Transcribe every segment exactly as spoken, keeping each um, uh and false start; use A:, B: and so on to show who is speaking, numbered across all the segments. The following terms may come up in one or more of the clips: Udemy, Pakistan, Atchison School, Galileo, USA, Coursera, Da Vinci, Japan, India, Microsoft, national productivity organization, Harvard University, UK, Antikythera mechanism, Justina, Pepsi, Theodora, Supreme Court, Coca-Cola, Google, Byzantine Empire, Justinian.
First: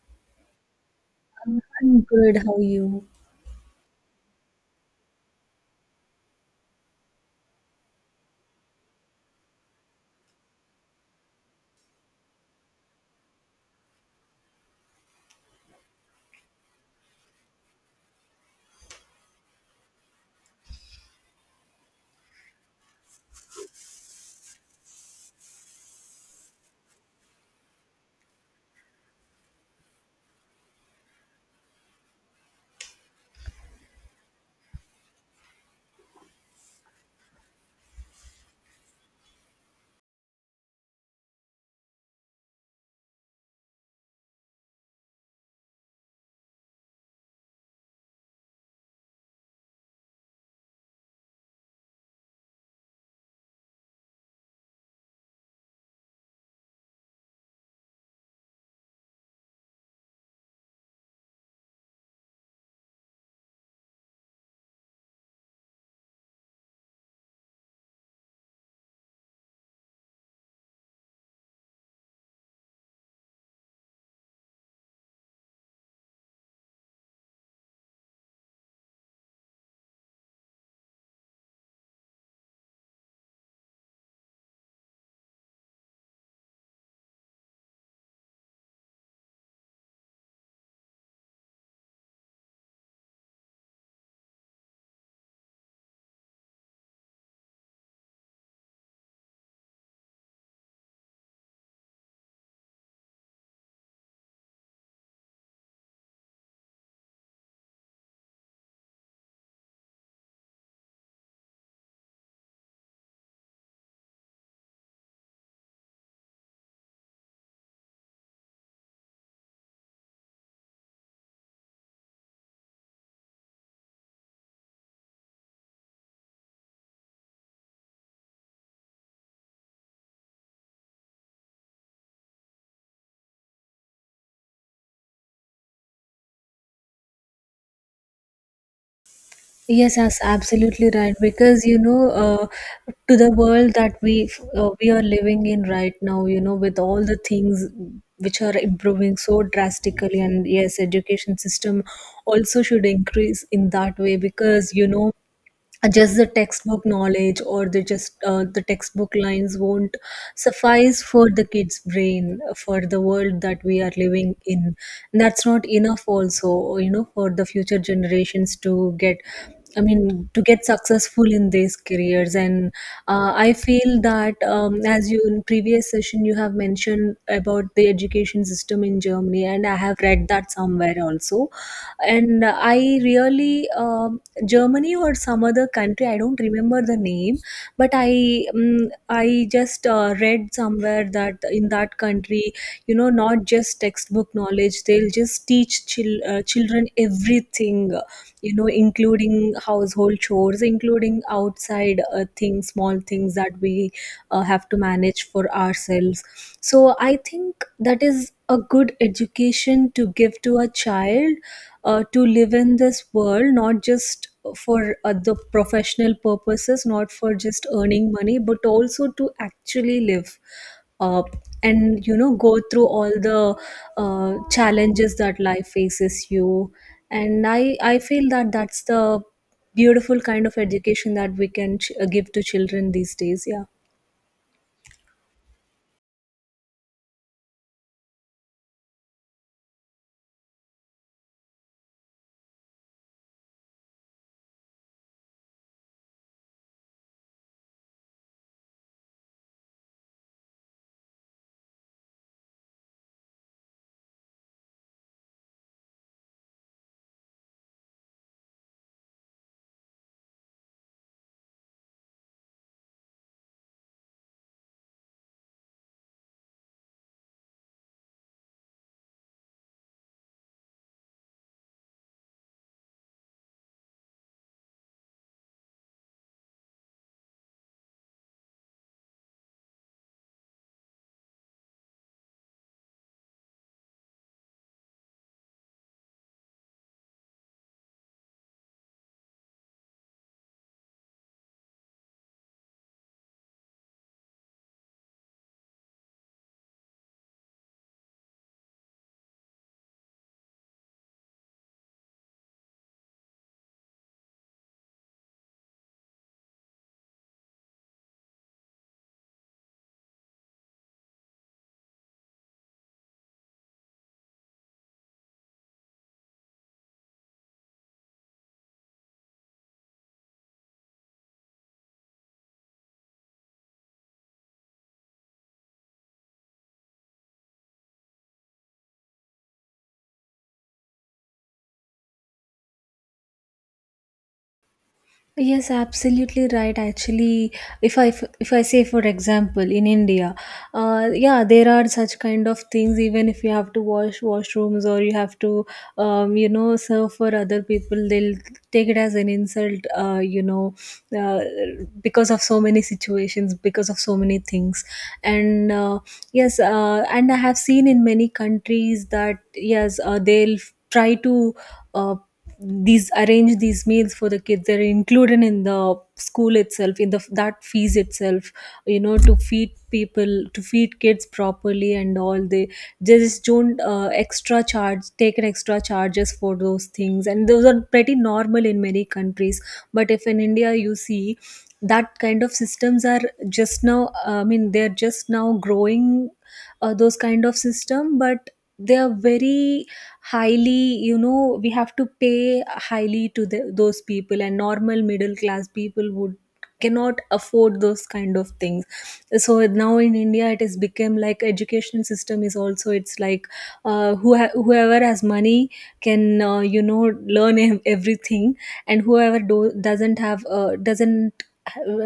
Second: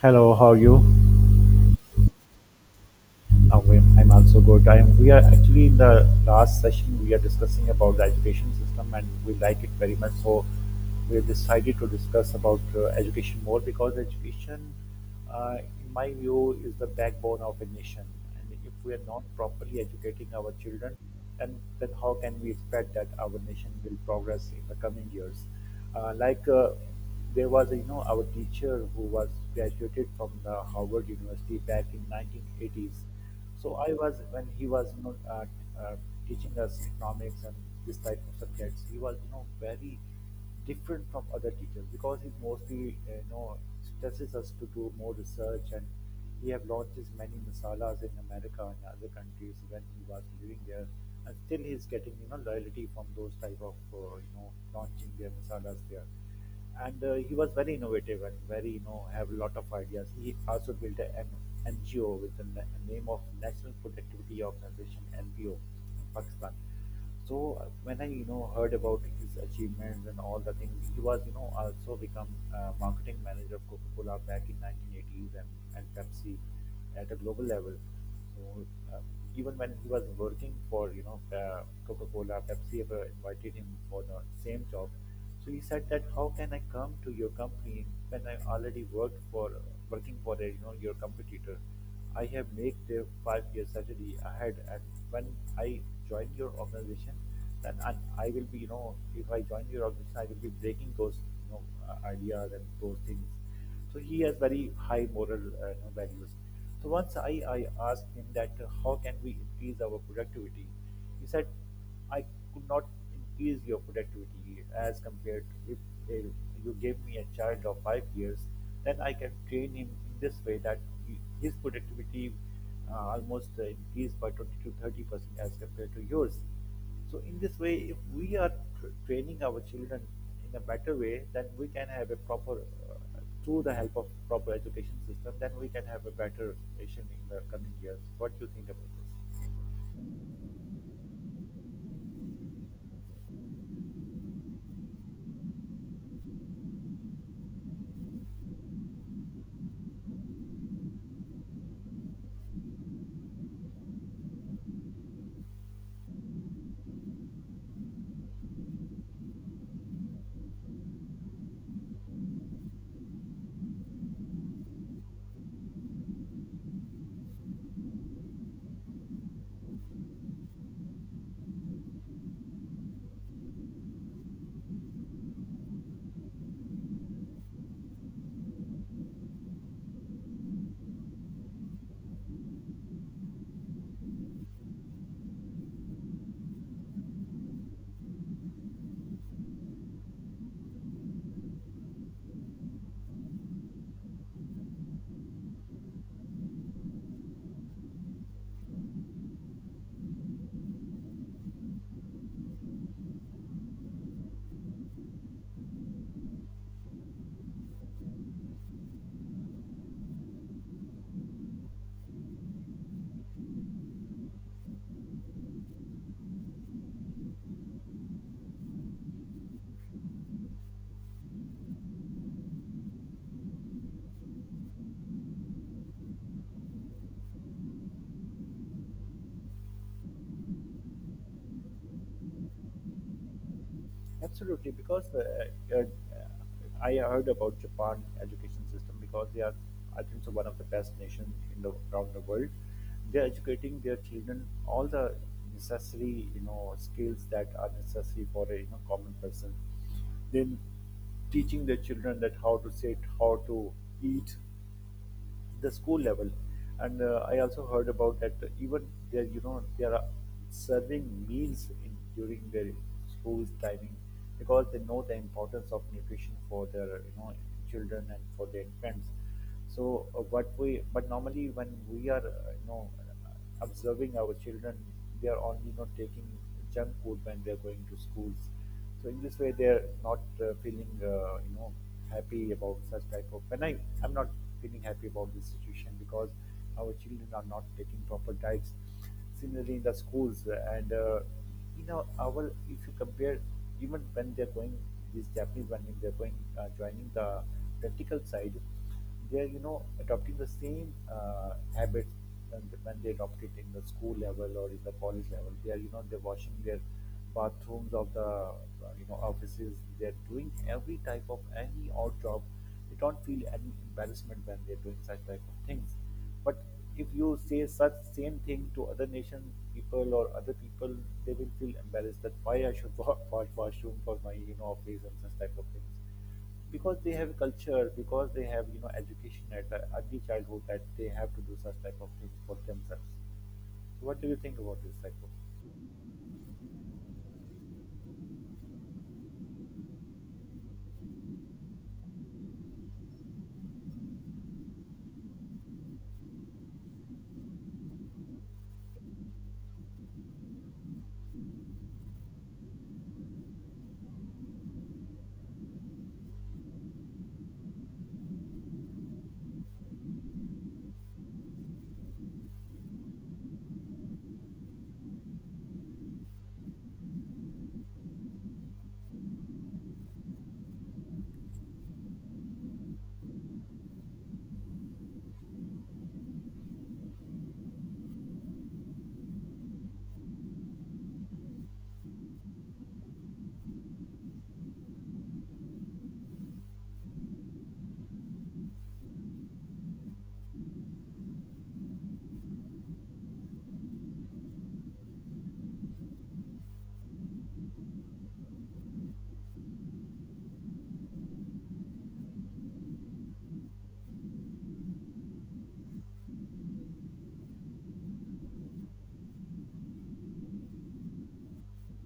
A: Hello, how are you?
B: I'm good. How are you?
A: Um, we- I'm also good. I am, we are actually in the last session we are discussing about the education system and we like it very much. So we have decided to discuss about uh, education more because education, uh, in my view, is the backbone of a nation. And if we are not properly educating our children, then, then how can we expect that our nation will progress in the coming years? Uh, like uh, there was, you know, our teacher who was graduated from the Harvard University back in nineteen eighties. So I was when he was, you know, uh, uh, teaching us economics and this type of subjects. He was, you know, very different from other teachers because he mostly uh, you know stresses us to do more research, and he have launched his many masalas in America and other countries when he was living there, and still he's getting you know loyalty from those type of uh, you know launching their masalas there. And uh, he was very innovative and very you know have a lot of ideas. He also built an N G O with the na- name of National Productivity Organization, N P O, in Pakistan. So uh, when I you know heard about his achievements and all the things, he was you know also become uh, marketing manager of Coca-Cola back in nineteen eighties, and, and Pepsi at a global level. So uh, even when he was working for you know uh, Coca-Cola, Pepsi ever invited him for the same job. So he said that how can I come to your company when I already worked for working for a, you know your competitor? I have made the five year salary ahead, and when I join your organization, then and I will be, you know, if I join your organization, I will be breaking those, you know, uh, ideas and those things. So he has very high moral uh, you know, values. So once I, I asked him that uh, how can we increase our productivity, he said, I could not increase your productivity as compared to if uh, you gave me a child of five years, then I can train him in this way that he, his productivity uh, almost uh, increased by twenty to thirty percent as compared to yours. So, in this way, if we are tr- training our children in a better way, then we can have a proper, uh, through the help of proper education system, then we can have a better nation in the coming years. What do you think about this?
B: Yes, that's absolutely right. Because, you know, uh, to the world that we uh, we are living in right now, you know, with all the things which are improving so drastically, and yes, education system also should increase in that way, because, you know, just the textbook knowledge or the just uh, the textbook lines won't suffice for the kids brain, for the world that we are living in. That's not enough also, you know, for the future generations to get i mean to get successful in these careers. And uh, I feel that, um, as you in previous session you have mentioned about the education system in Germany, and I have read that somewhere also. And I really, um, Germany or some other country, I don't remember the name, but i um, i just uh, read somewhere that in that country, you know, not just textbook knowledge, they'll just teach chil- uh, children everything, you know, including household chores, including outside uh, things, small things that we uh, have to manage for ourselves. So I think that is a good education to give to a child, uh, to live in this world, not just for uh, the professional purposes, not for just earning money, but also to actually live, uh, and you know go through all the uh, challenges that life faces you. And i i feel that that's the beautiful kind of education that we can ch- give to children these days. Yeah.
A: Absolutely, because uh, uh, I heard about Japan education system because they are, I think, so one of the best nations in the around the world. They are educating their children all the necessary, you know, skills that are necessary for a you know common person. Then teaching their children that how to sit, how to eat, the school level, and uh, I also heard about that even there you know they are serving meals in during their school timing, because they know the importance of nutrition for their you know children and for their infants. So uh, what we but normally when we are uh, you know observing our children, they are only not taking junk food when they are going to schools. So in this way they are not uh, feeling uh, you know happy about such type of, when I I'm not feeling happy about this situation because our children are not taking proper diets. Similarly in the schools uh, and uh, you know our if you compare, even when they're going these Japanese, when they're going uh, joining the practical side, they are you know adopting the same uh, habits. When, when they adopt it in the school level or in the college level, they are you know they're washing their bathrooms of the uh, you know offices, they're doing every type of any odd job, they don't feel any embarrassment when they're doing such type of things. But if you say such same thing to other nation people or other people, they will feel embarrassed that why I should wa- wash washroom for my you know office and such type of things, because they have culture, because they have you know education at the early childhood that they have to do such type of things for themselves. So what do you think about this type of?
B: Yes, absolutely right. Actually, if I f- if I say for example in India, uh, yeah, there are such kind of things. Even if you have to wash washrooms or you have to, um, you know, serve for other people, they'll take it as an insult. Uh, you know, uh, because of so many situations, because of so many things, and uh, yes, uh, and I have seen in many countries that yes, uh, they'll try to. Uh, these arrange these meals for the kids, they're included in the school itself, in the that fees itself, you know, to feed people, to feed kids properly, and all. They they just don't uh, extra charge take an extra charges for those things, and those are pretty normal in many countries. But if in India you see, that kind of systems are just now, I mean, they're just now growing, uh, those kind of system. But they are very highly, you know, we have to pay highly to the, those people, and normal middle class people would cannot afford those kind of things. So now in India it has become like education system is also, it's like, uh, who whoever has money can, uh, you know learn ev- everything, and whoever do- doesn't have, uh, doesn't,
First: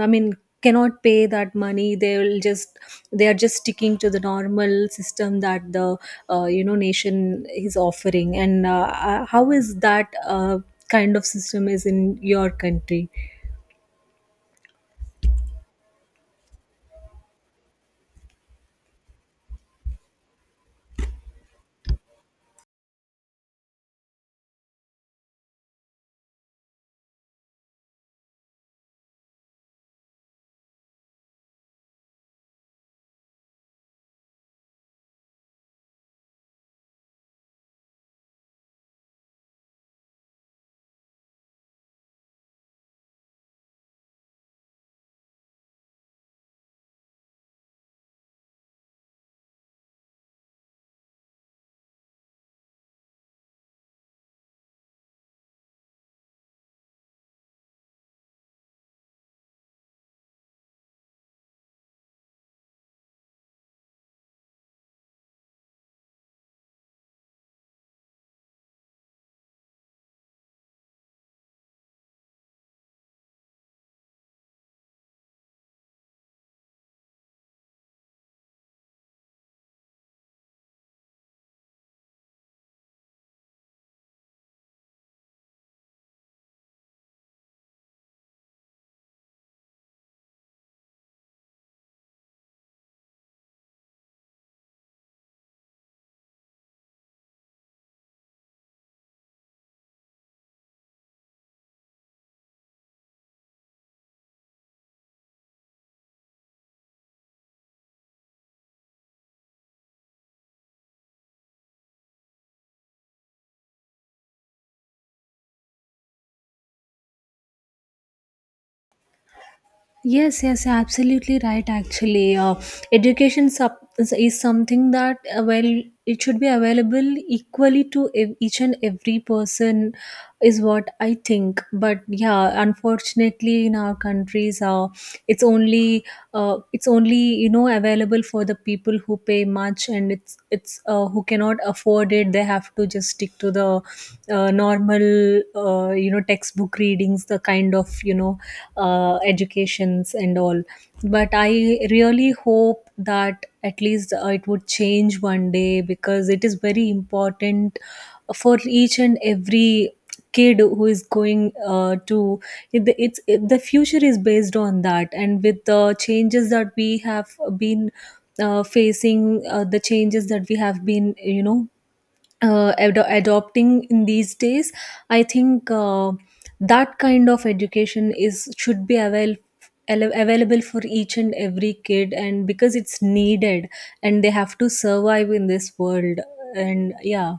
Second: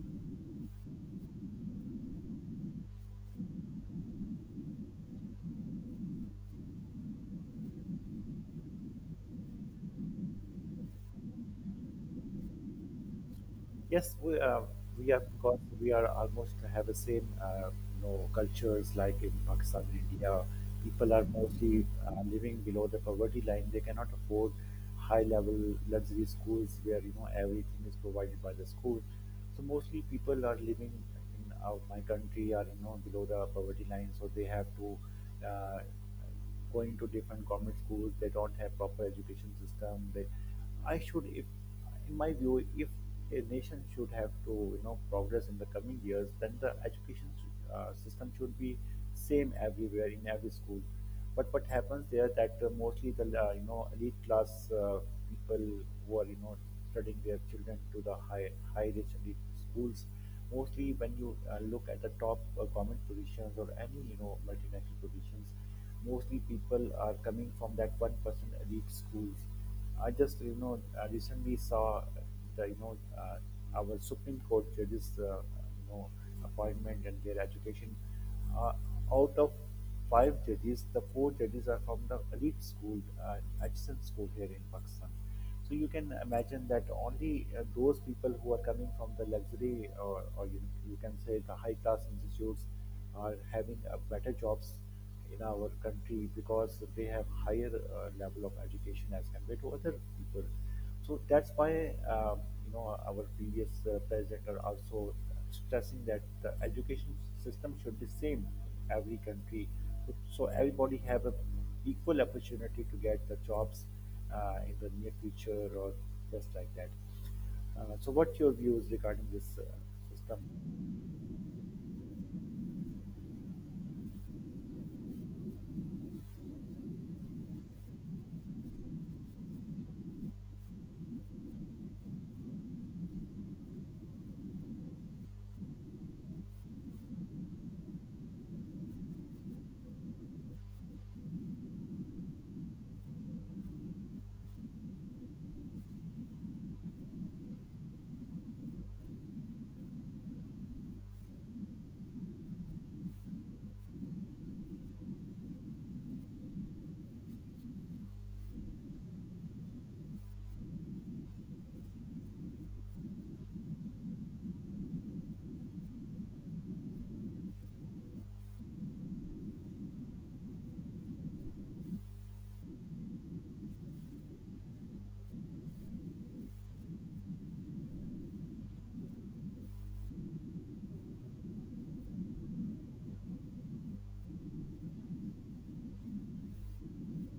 B: I mean, cannot pay that money, they will just, they are just sticking to the normal system that the, uh, you know, nation is offering. And uh, uh, how is that uh, kind of system is in your country?
A: Yes, we uh, we have got we are almost have the same uh, you know cultures like in Pakistan and India. People are mostly uh, living below the poverty line. They cannot afford high level luxury schools where you know everything is provided by the school. So mostly people are living in out my country are you know below the poverty line, so they have to uh, going to different government schools. They don't have proper education system. They, I should, if In my view, if a nation should have to you know progress in the coming years, then the education uh, system should be same everywhere in every school. But what happens there that uh, mostly the uh, you know elite class uh, people who are you know studying their children to the high high rich elite schools, mostly when you uh, look at the top uh, government positions or any you know multinational positions, mostly people are coming from that one percent elite schools. I just you know uh, recently saw the you know uh, our Supreme Court judges uh, you know appointment and their education. Uh, Out of five judges, the four judges are from the elite school, uh, Atchison School here in Pakistan. So you can imagine that only uh, those people who are coming from the luxury, or, or you, you can say, the high class institutes, are having uh, better jobs in our country because they have higher uh, level of education as compared to other people. So that's why um, you know our previous uh, president are also stressing that the education system should be same in every country, so everybody have a equal opportunity to get the jobs uh, in the near future or just like that. Uh, so, what your views regarding this uh, system?
B: Yes, yes, absolutely right. Actually, uh, education sub- is is something that, uh, well, it should be available equally to ev- each and every person, is what I think. But yeah, unfortunately, in our countries, uh, it's only uh, it's only, you know, available for the people who pay much, and it's it's uh, who cannot afford it, they have to just stick to the uh, normal, uh, you know textbook readings, the kind of, you know uh, educations and all. But I really hope that at least uh, it would change one day, because it is very important for each and every kid who is going uh, to it- it's it, the future is based on that, and with the changes that we have been uh, facing, uh, the changes that we have been, you know uh, ad- adopting in these days, I think uh, that kind of education is should be avail- al- available for each and every kid, and because it's needed and they have to survive in this world. And yeah.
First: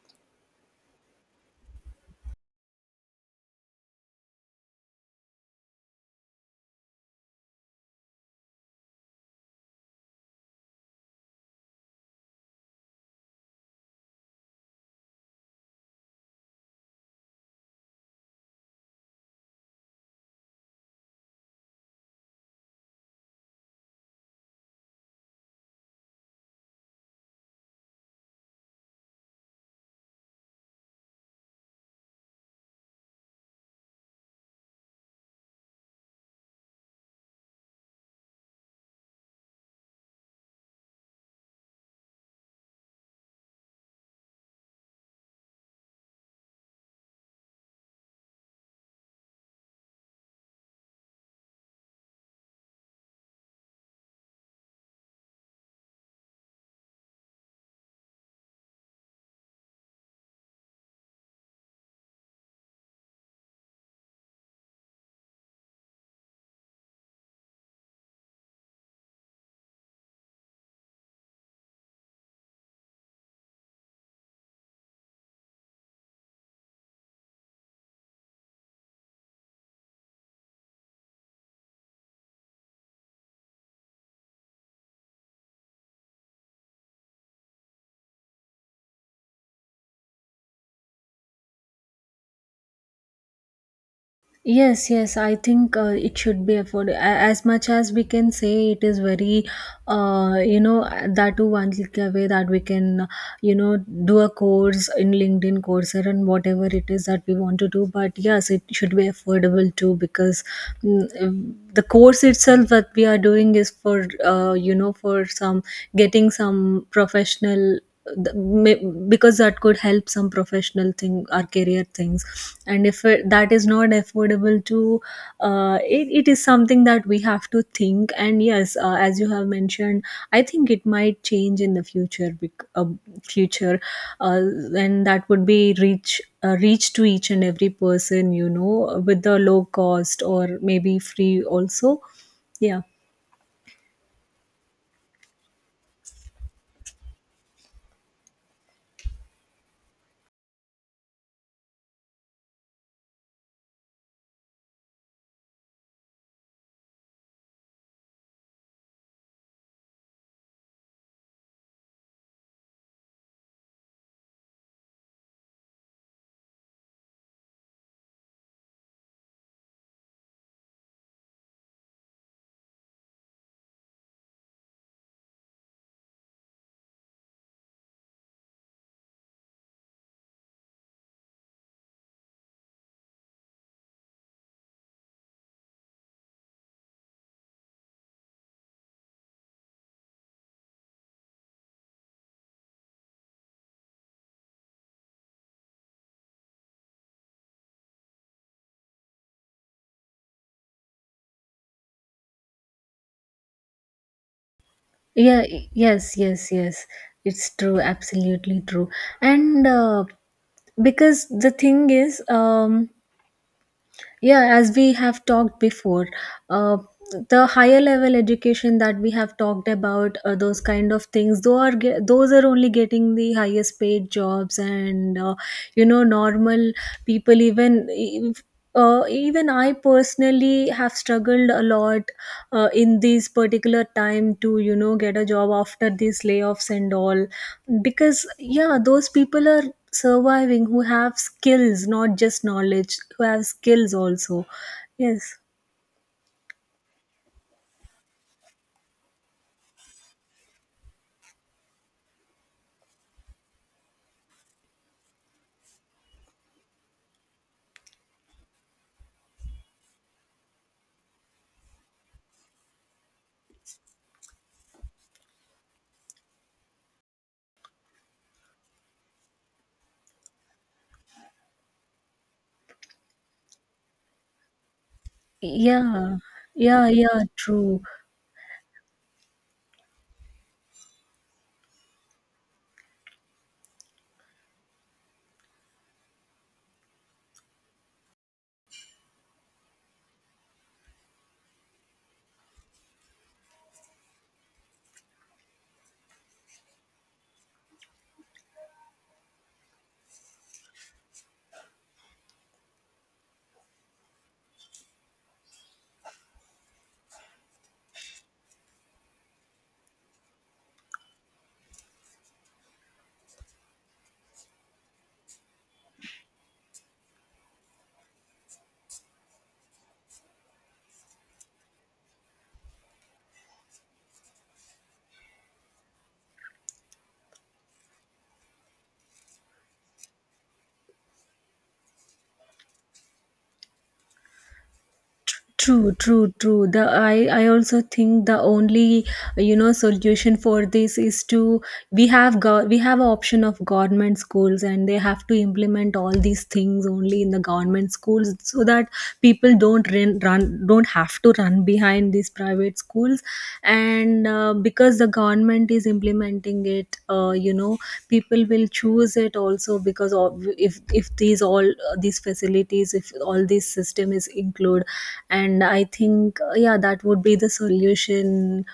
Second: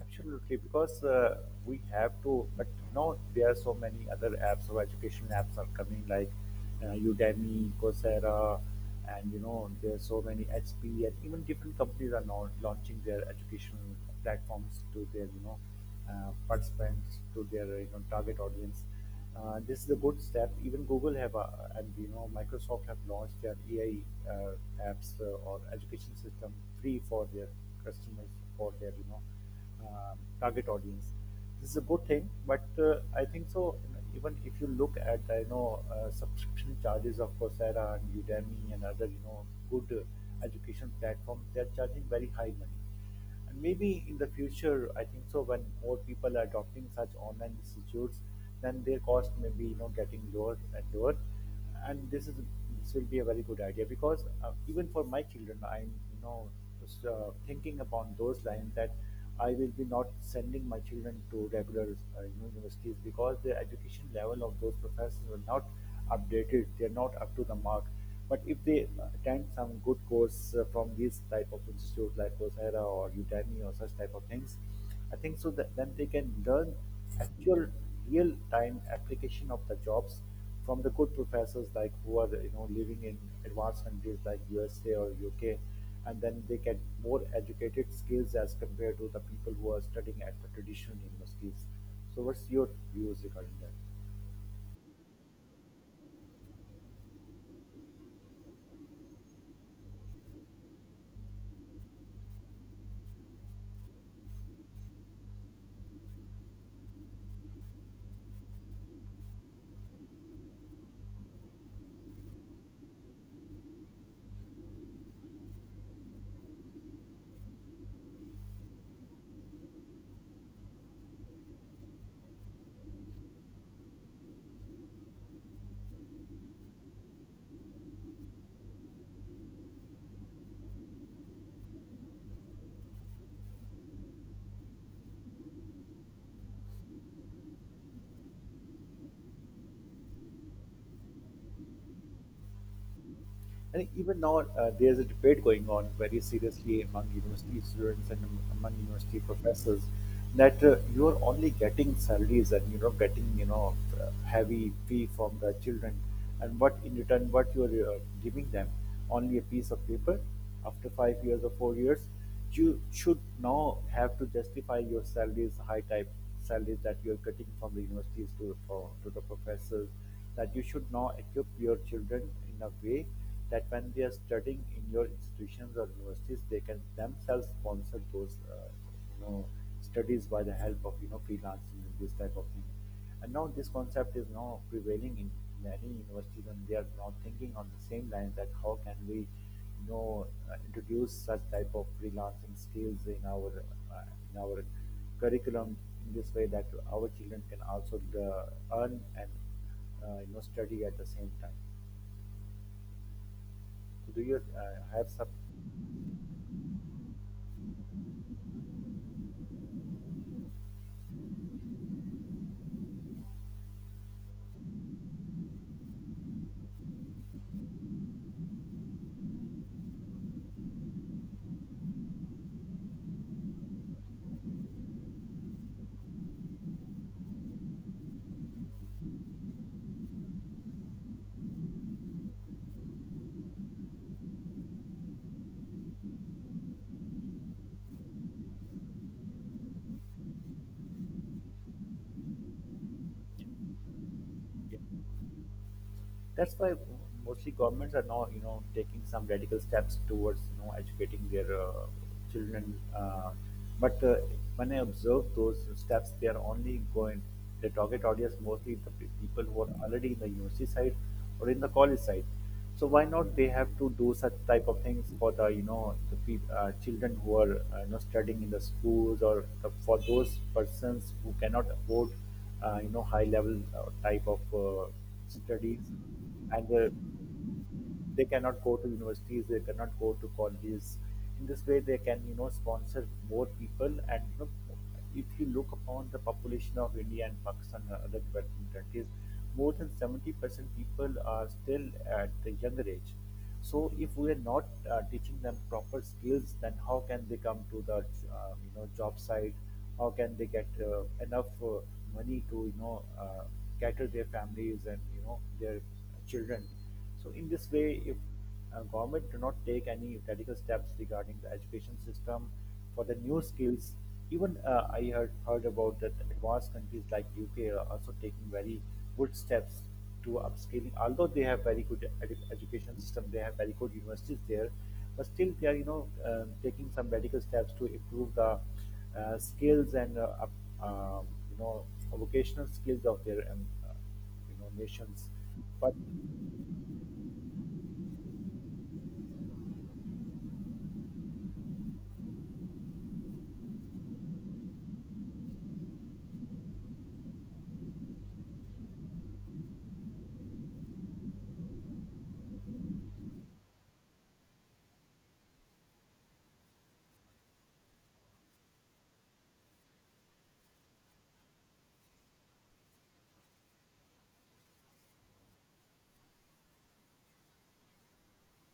A: Absolutely, because uh, we have to, but now there are so many other apps or education apps are coming like uh, Udemy, Coursera, and you know, there are so many H P and even different companies are now launching their educational platforms to their, you know, uh, participants, to their, you know, target audience. Uh, this is a good step. Even Google have, uh, and you know, Microsoft have launched their A I uh, apps uh, or education system free for their customers, for their, you know, um, target audience. This is a good thing, but uh, I think so. Even if you look at I know uh, subscription charges of Coursera and Udemy and other you know good uh, education platforms, they're charging very high money. And maybe in the future, I think so, when more people are adopting such online institutes, then their cost may be you know getting lower and lower. And this is this will be a very good idea because uh, even for my children, I'm you know just, uh, thinking upon those lines that I will be not sending my children to regular uh, you know, universities because the education level of those professors are not updated. They are not up to the mark. But if they attend some good course uh, from these type of institute like Coursera or Udemy or such type of things, I think so that then they can learn actual real time application of the jobs from the good professors like who are you know living in advanced countries like U S A or U K, and then they get more educated skills as compared to the people who are studying at the traditional universities. So what's your views regarding that?
B: Yes, yes, I think uh, it should be affordable. As much as we can say, it is very, uh, you know, that too one click away, that we can, you know, do a course in LinkedIn, Coursera, and whatever it is that we want to do. But yes, it should be affordable too, because mm, um, the course itself that we are doing is for, uh, you know, for some getting some professional. th- may- Because that could help some professional thing, our career things, and if it, that is not affordable to uh, it, it is something that we have to think. And yes, uh, as you have mentioned, I think it might change in the future, bec- uh, future uh, and that would be reach uh, reach to each and every person, you know, with the low cost, or maybe free also. Yeah,
A: And even now, uh, there's a debate going on very seriously among university students and am- among university professors, that uh, you are only getting salaries and you are not getting you know uh, heavy fee from the children, and what in return what you are uh, giving them, only a piece of paper after five years or four years. You should now have to justify your salaries, high type salaries that you're getting from the universities to, for, to the professors, that you should now equip your children in a way that when they are studying in your institutions or universities, they can themselves sponsor those, uh, you know, studies by the help of, you know, freelancing and this type of thing. And now this concept is now prevailing in many universities, and they are now thinking on the same lines that how can we know uh, introduce such type of freelancing skills in our uh, in our curriculum in this way that our children can also uh, earn and uh, you know study at the same time. So do you uh, have some?
B: yeah, y- yes, yes, yes. It's true, absolutely true. And uh, because the thing is, um yeah, as we have talked before, uh, the higher level education that we have talked about, uh, those kind of things, though are ge- those are only getting the highest paid jobs, and uh, you know normal people, even e- uh, even I personally have struggled a lot uh, in this particular time to, you know, get a job after these layoffs and all, because yeah, those people are surviving who have skills, not just knowledge, who have skills also. Yes.
A: That's why mostly governments are now you know taking some radical steps towards you know educating their uh, children, uh, but uh, when I observe those steps, they are only going the target audience, mostly the pe- people who are already in the university side or in the college side. So why not they have to do such type of things for the you know the peop- uh, children who are uh, you know studying in the schools, or the, for those persons who cannot afford uh, you know high level uh, type of uh, studies.
B: Yeah,
A: And
B: yeah,
A: the
B: yeah, true.
A: they cannot go to universities, they cannot go to colleges. In this way they can you know sponsor more people, and you know, if you look upon the population of India and Pakistan and other developing countries, more than seventy percent people are still at the younger age. So if we are not uh, teaching them proper skills, then how can they come to the uh, you know job site, how can they get uh, enough uh, money to you know uh, cater their families and you know their children. So in this way, if uh, government do not take any radical steps regarding the education system for the new skills, even uh, I heard heard about that advanced countries like U K are also taking very good steps to upscaling. Although they have very good edu- education system, they have very good universities there, but still they are you know uh, taking some radical steps to improve the uh, skills and uh, up- um you know vocational skills of their um, uh, you know nations.
B: True,
A: But
B: true, true. The I, I also think the only, you know solution for this is to we have got we have a option of government schools, and they have to implement all these things only in the government schools, so that people don't run, run don't have to run behind these private schools. And uh, because the government government is implementing it, uh, you know people will choose it also, because of, if if these all, uh, these facilities, if all this system is include. And I think uh, yeah, that would be the solution.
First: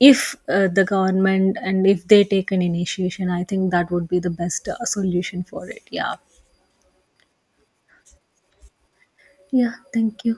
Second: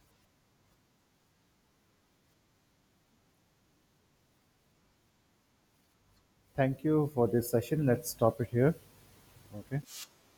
B: If uh, the government, and if they take an initiation, I think that would be the best uh, solution for it. Yeah.
A: Thank you for this session. Let's stop it here.
B: Yeah,
A: Okay.
B: thank you.